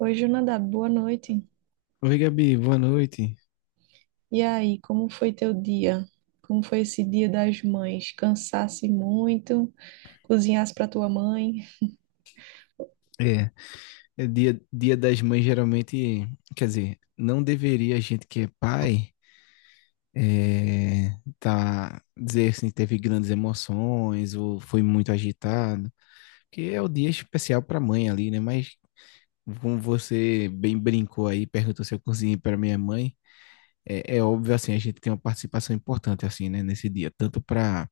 Oi, Jonadab, boa noite. Oi, Gabi, boa noite. E aí, como foi teu dia? Como foi esse dia das mães? Cansasse muito? Cozinhasse para tua mãe? É, é dia das mães geralmente, quer dizer, não deveria a gente que é pai é, tá dizer assim, teve grandes emoções ou foi muito agitado, que é o dia especial para mãe ali, né? Mas como você bem brincou aí, perguntou se eu cozinhei para minha mãe, é óbvio assim, a gente tem uma participação importante assim, né, nesse dia, tanto para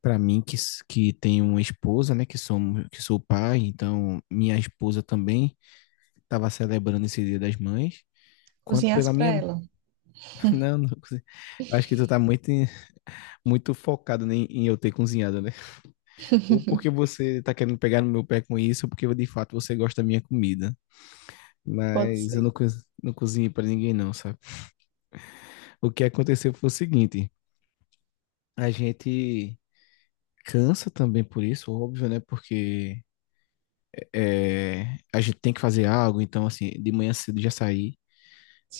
mim que tenho uma esposa, né, que sou pai, então minha esposa também tava celebrando esse Dia das Mães, quanto Cozinhasse pela para minha. ela? Não, não consegui. Acho que tu tá muito focado, né, em eu ter cozinhado, né? Ou porque você tá querendo pegar no meu pé com isso, ou porque de fato você gosta da minha comida. Pode Mas eu não, ser. co- não cozinhei pra ninguém, não, sabe? O que aconteceu foi o seguinte: a gente cansa também por isso, óbvio, né? Porque é, a gente tem que fazer algo, então, assim, de manhã cedo já saí.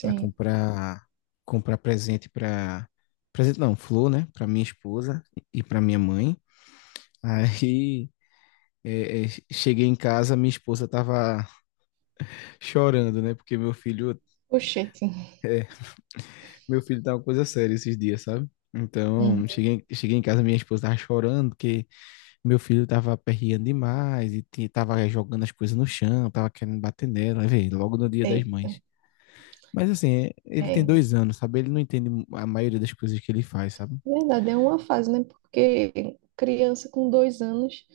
Para comprar presente não, flor, né, para minha esposa e para minha mãe. Aí cheguei em casa, minha esposa tava chorando, né, porque Oxente. meu filho tá uma coisa séria esses dias, sabe? Hum. Então, cheguei em casa, minha esposa tava chorando, porque meu filho tava aperreando demais e tava jogando as coisas no chão, tava querendo bater nela, aí, vê, logo no dia das Eita. mães. Mas assim, ele tem É. dois anos, sabe? Ele não entende a maioria das coisas que ele faz, sabe? Verdade, é uma fase, né? Porque criança com dois anos,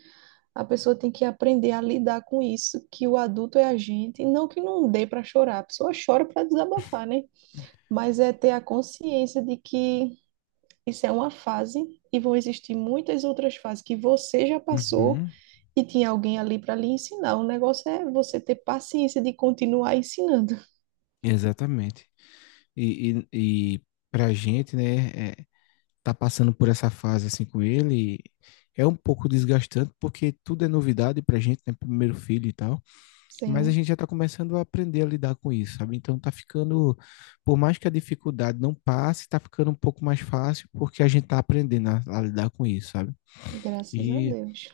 a pessoa tem que aprender a lidar com isso, que o adulto é a gente. Não que não dê para chorar, a pessoa chora para desabafar, né? Mas é ter a consciência de que. Isso é uma fase e vão existir muitas outras fases que você já passou Uhum. e tinha alguém ali para lhe ensinar. O negócio é você ter paciência de continuar ensinando. Exatamente. E pra gente, né, tá passando por essa fase assim com ele, é um pouco desgastante, porque tudo é novidade pra gente, né, primeiro filho e tal, mas a Sim, gente já tá começando a aprender a lidar com isso, sabe? Então tá ficando, por mais que a dificuldade não passe, tá ficando um pouco mais fácil, porque a gente tá aprendendo a lidar com isso, sabe? graças a E Deus.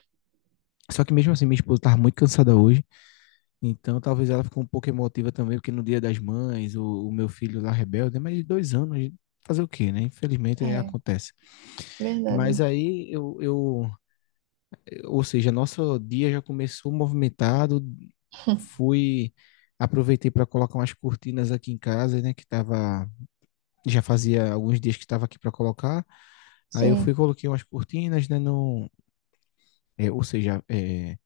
só que mesmo assim, minha esposa tava muito cansada hoje. Então, talvez ela ficou um pouco emotiva também, porque no Dia das Mães, o meu filho lá rebelde, né, mas de dois anos, fazer o quê, né? Infelizmente É, acontece. verdade. Mas ou seja, nosso dia já começou movimentado, fui, aproveitei para colocar umas cortinas aqui em casa, né? Que tava, já fazia alguns dias que estava aqui para colocar. Aí eu fui, Sim. coloquei umas cortinas, né? No, é, ou seja, é,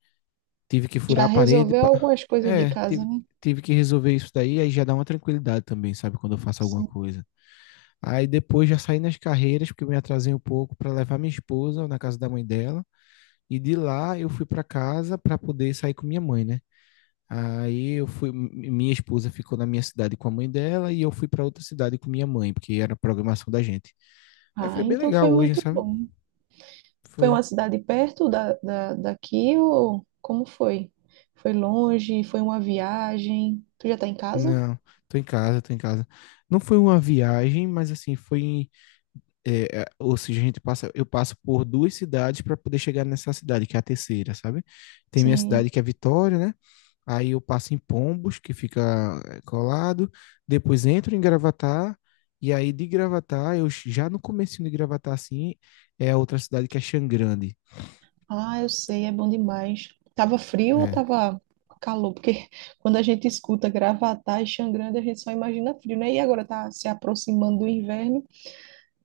Tive que furar Já a parede. resolveu pa- algumas coisas de É, casa, tive, né? tive que resolver isso daí. Aí já dá uma tranquilidade também, sabe? Quando eu faço alguma Sim. coisa. Aí depois já saí nas carreiras, porque eu me atrasei um pouco para levar minha esposa na casa da mãe dela. E de lá eu fui para casa para poder sair com minha mãe, né? Aí eu fui. Mi- Minha esposa ficou na minha cidade com a mãe dela e eu fui para outra cidade com minha mãe, porque era a programação da gente. Aí Ah, foi bem então foi legal hoje, muito sabe? bom. Foi Foi. uma cidade perto daqui ou como foi? Foi longe? Foi uma viagem? Tu já tá em casa? Não, tô em casa. Não foi uma viagem, mas assim, ou seja, eu passo por duas cidades para poder chegar nessa cidade, que é a terceira, sabe? Tem minha Sim. cidade que é Vitória, né? Aí eu passo em Pombos, que fica colado, depois entro em Gravatar, e aí de Gravatar, já no comecinho de Gravatar, assim, é a outra cidade que é Xangrande. Ah, eu sei, é bom demais. Tava frio ou É. tava calor? Porque quando a gente escuta Gravatá e Xangrande, a gente só imagina frio, né? E agora tá se aproximando do inverno,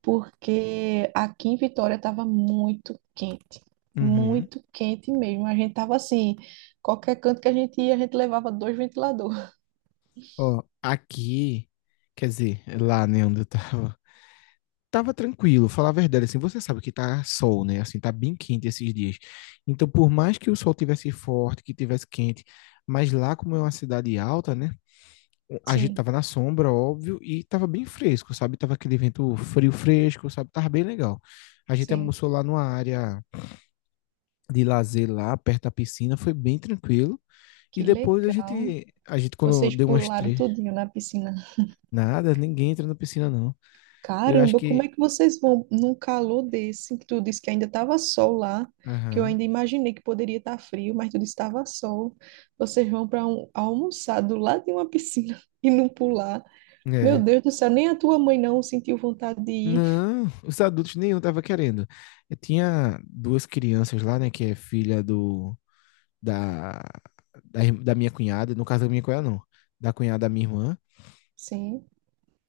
porque aqui em Vitória tava Uhum. muito quente mesmo. A gente tava assim, qualquer canto que a gente ia, a gente levava dois ventiladores. Ó, quer dizer, lá, né, onde eu tava, tava tranquilo, falar a verdade, assim, você sabe que tá sol, né? Assim, tá bem quente esses dias. Então, por mais que o sol tivesse forte, que tivesse quente, mas lá como é uma cidade alta, né? A gente Sim, tava na sombra, óbvio, e tava bem fresco, sabe? Tava aquele vento frio fresco, sabe? Tava bem legal. A gente sim. almoçou lá numa área de lazer lá, perto da piscina, foi bem tranquilo. E Que depois legal. A gente quando Vocês deu umas pularam três, tudinho na piscina. nada, ninguém entra na piscina não. Eu acho Caramba, como é que, que vocês vão num calor desse, que tu disse que ainda estava sol lá, que eu aham, ainda imaginei que poderia estar frio, mas tu disse que estava sol. Vocês vão para um, almoçar do lado de uma piscina e não pular. Meu é. Deus do céu, nem a tua mãe não sentiu vontade de ir. Não, os adultos nenhum tava querendo. Eu tinha duas crianças lá, né, que é filha do da da, ir- da minha cunhada, no caso da minha cunhada não, da cunhada da minha irmã. Sim,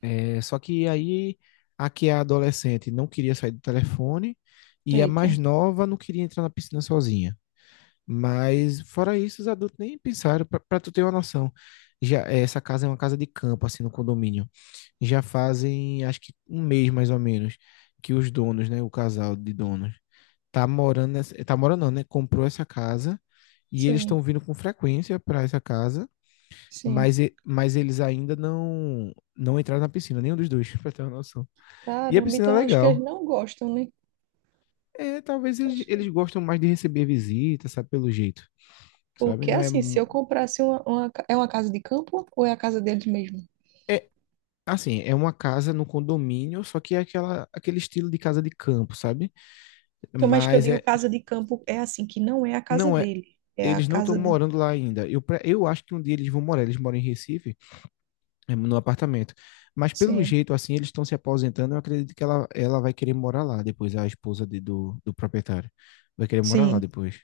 É, só que aí a que é adolescente não queria sair do telefone e a eita, mais nova não queria entrar na piscina sozinha. Mas fora isso, os adultos nem pensaram, pra tu ter uma noção. Já essa casa é uma casa de campo assim no condomínio já fazem, acho que um mês mais ou menos, que os donos, né, o casal de donos, tá morando não, né, comprou essa casa e eles sim, estão vindo com frequência para essa casa, sim. Mas eles ainda não entraram na piscina, nenhum dos dois, pra ter uma noção. E a Caramba, piscina é então acho que eles legal. não gostam, né? É, talvez Acho que... eles gostam mais de receber visitas, sabe, pelo jeito, sabe? Porque Não é, assim, se mu- eu comprasse uma ca- é uma casa de campo ou é a casa deles mesmo? é assim, é uma casa no condomínio, só que é aquele estilo de casa de campo, sabe? Então, mas que eu Mas digo é, casa de campo é assim, que não é a casa não é, dele, é a eles não estão casa de... morando lá ainda. Eu acho que um dia eles vão morar, eles moram em Recife, no apartamento. Mas pelo Sim, jeito, assim, eles estão se aposentando, eu acredito que ela vai querer morar lá depois, a do proprietário. Vai querer morar lá sim. depois.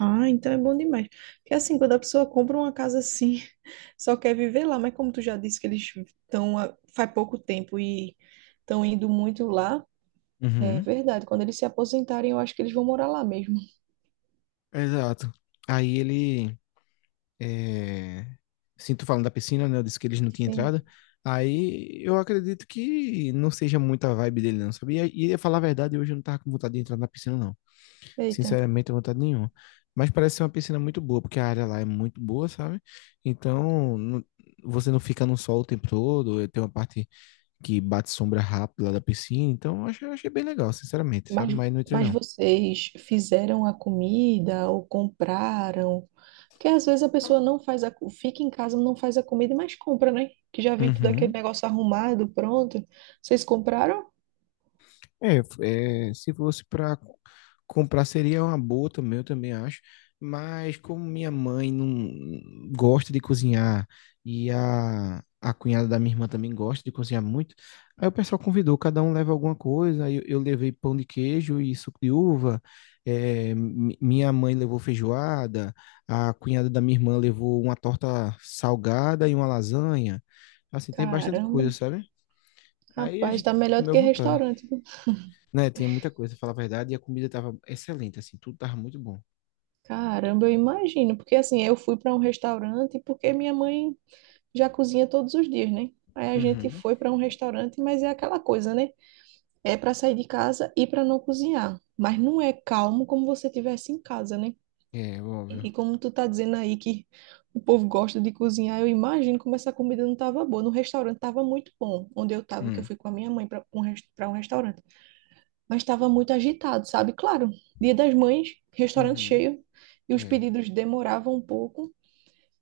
Ah, então é bom demais. Porque assim, quando a pessoa compra uma casa assim, só quer viver lá, mas como tu já disse que eles estão há- faz pouco tempo e estão indo muito lá, é Uhum. verdade. Quando eles se aposentarem, eu acho que eles vão morar lá mesmo. Exato. Aí ele. É... Assim, tu falando da piscina, né? Eu disse que eles não tinham Sim. entrada. Aí eu acredito que não seja muita a vibe dele, não, sabia? Pra falar a verdade, hoje eu não tava com vontade de entrar na piscina, não. Eita. Sinceramente, não tenho vontade nenhuma. Mas parece ser uma piscina muito boa, porque a área lá é muito boa, sabe? Então, não- você não fica no sol o tempo todo. Tem uma parte que bate sombra rápido lá da piscina. Então, eu achei bem legal, sinceramente, sabe? Mas, Mas não entrei, mas não. vocês fizeram a comida ou compraram? Porque às vezes a pessoa não faz a, co- fica em casa, não faz a comida, mas compra, né? Que já vem tudo aquele Uhum. negócio arrumado, pronto. Vocês compraram? Se fosse para comprar seria uma boa também, eu também acho. Mas como minha mãe não gosta de cozinhar e a cunhada da minha irmã também gosta de cozinhar muito, aí o pessoal convidou, cada um leva alguma coisa. Aí eu levei pão de queijo e suco de uva. Minha mãe levou feijoada, a cunhada da minha irmã levou uma torta salgada e uma lasanha. Assim, tem bastante Caramba, coisa, sabe? Aí a rapaz, gente tá melhor do comeu à que vontade. restaurante, viu? Né, tinha muita coisa, pra falar a verdade, e a comida tava excelente, assim, tudo tava muito bom. Caramba, eu imagino, porque assim, eu fui para um restaurante porque minha mãe já cozinha todos os dias, né? Aí a gente Uhum. foi para um restaurante, mas é aquela coisa, né? É para sair de casa e para não cozinhar, mas não é calmo como você tivesse em casa, né? É, óbvio. E como tu tá dizendo aí que o povo gosta de cozinhar, eu imagino como essa comida não tava boa. No restaurante tava muito bom, onde eu tava, que eu Hum. fui com a minha mãe para um, res- pra um restaurante. Mas tava muito agitado, sabe? Claro, Dia das Mães, restaurante Uhum. cheio, e os É. pedidos demoravam um pouco.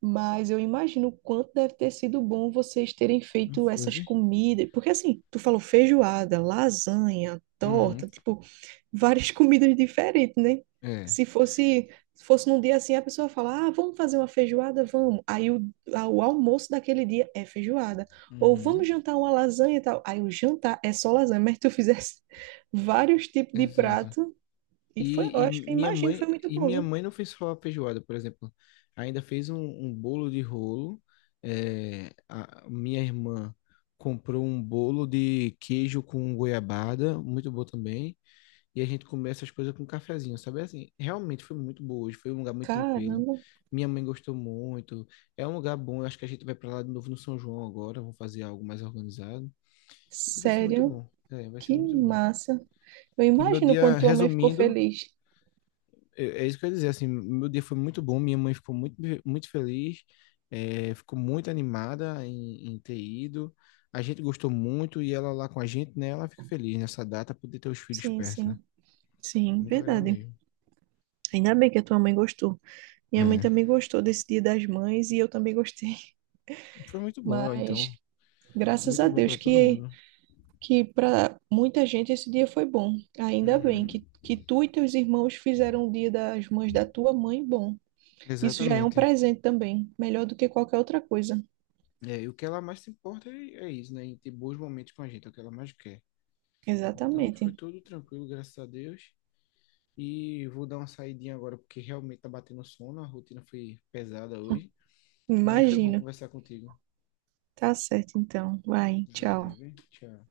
Mas eu imagino o quanto deve ter sido bom vocês terem Não feito essas foi? comidas. Porque assim, tu falou feijoada, lasanha, Uhum. torta, tipo, várias comidas diferentes, né? É. Se fosse, se fosse num dia assim, a pessoa fala, ah, vamos fazer uma feijoada, vamos. Aí a- o almoço daquele dia é feijoada. Ou Uhum. vamos jantar uma lasanha e tal. Aí o jantar é só lasanha, mas tu fizesse vários tipos de Exato. prato. E foi, eu E, e acho que eu minha imagino, que mãe, foi muito e bom, minha viu? mãe não fez só a feijoada, por exemplo. Ainda fez um, um bolo de rolo. É, a minha irmã comprou um bolo de queijo com goiabada, muito bom também. E a gente comeu essas coisas com um cafezinho, sabe? Assim, realmente foi muito boa hoje, foi um lugar muito tranquilo. Caramba, Minha mãe gostou muito. É um lugar bom, eu acho que a gente vai para lá de novo no São João agora, vamos fazer algo mais organizado. E vai ser muito sério. bom. É, vai ser Que muito bom. massa. Eu E meu imagino dia, quanto tua mãe ficou resumindo, feliz. É isso que eu ia dizer, assim, meu dia foi muito bom, minha mãe ficou muito feliz, ficou muito animada em ter ido. A gente gostou muito e ela lá com a gente, né? Ela fica feliz nessa data, poder ter os filhos Sim, perto, né? sim, sim, Muito legal verdade. mesmo. Ainda bem que a tua mãe gostou. Minha mãe É. também gostou desse Dia das Mães e eu também gostei. Foi muito bom, Mas então. graças Muito a bom para Deus todo que mundo. que para muita gente esse dia foi bom. Ainda bem Uhum. que tu e teus irmãos fizeram o Dia das Mães da tua mãe bom. Isso já é um Exatamente. presente também, melhor do que qualquer outra coisa. É, e o que ela mais se importa é isso, né? Em ter bons momentos com a gente, é o que ela mais quer. Então foi Exatamente. tudo tranquilo, graças a Deus. E vou dar uma saidinha agora, porque realmente tá batendo sono, a rotina foi pesada hoje. Mas foi bom Imagino. conversar contigo. Tá certo então. Vai, tchau. Valeu, hein? Tchau.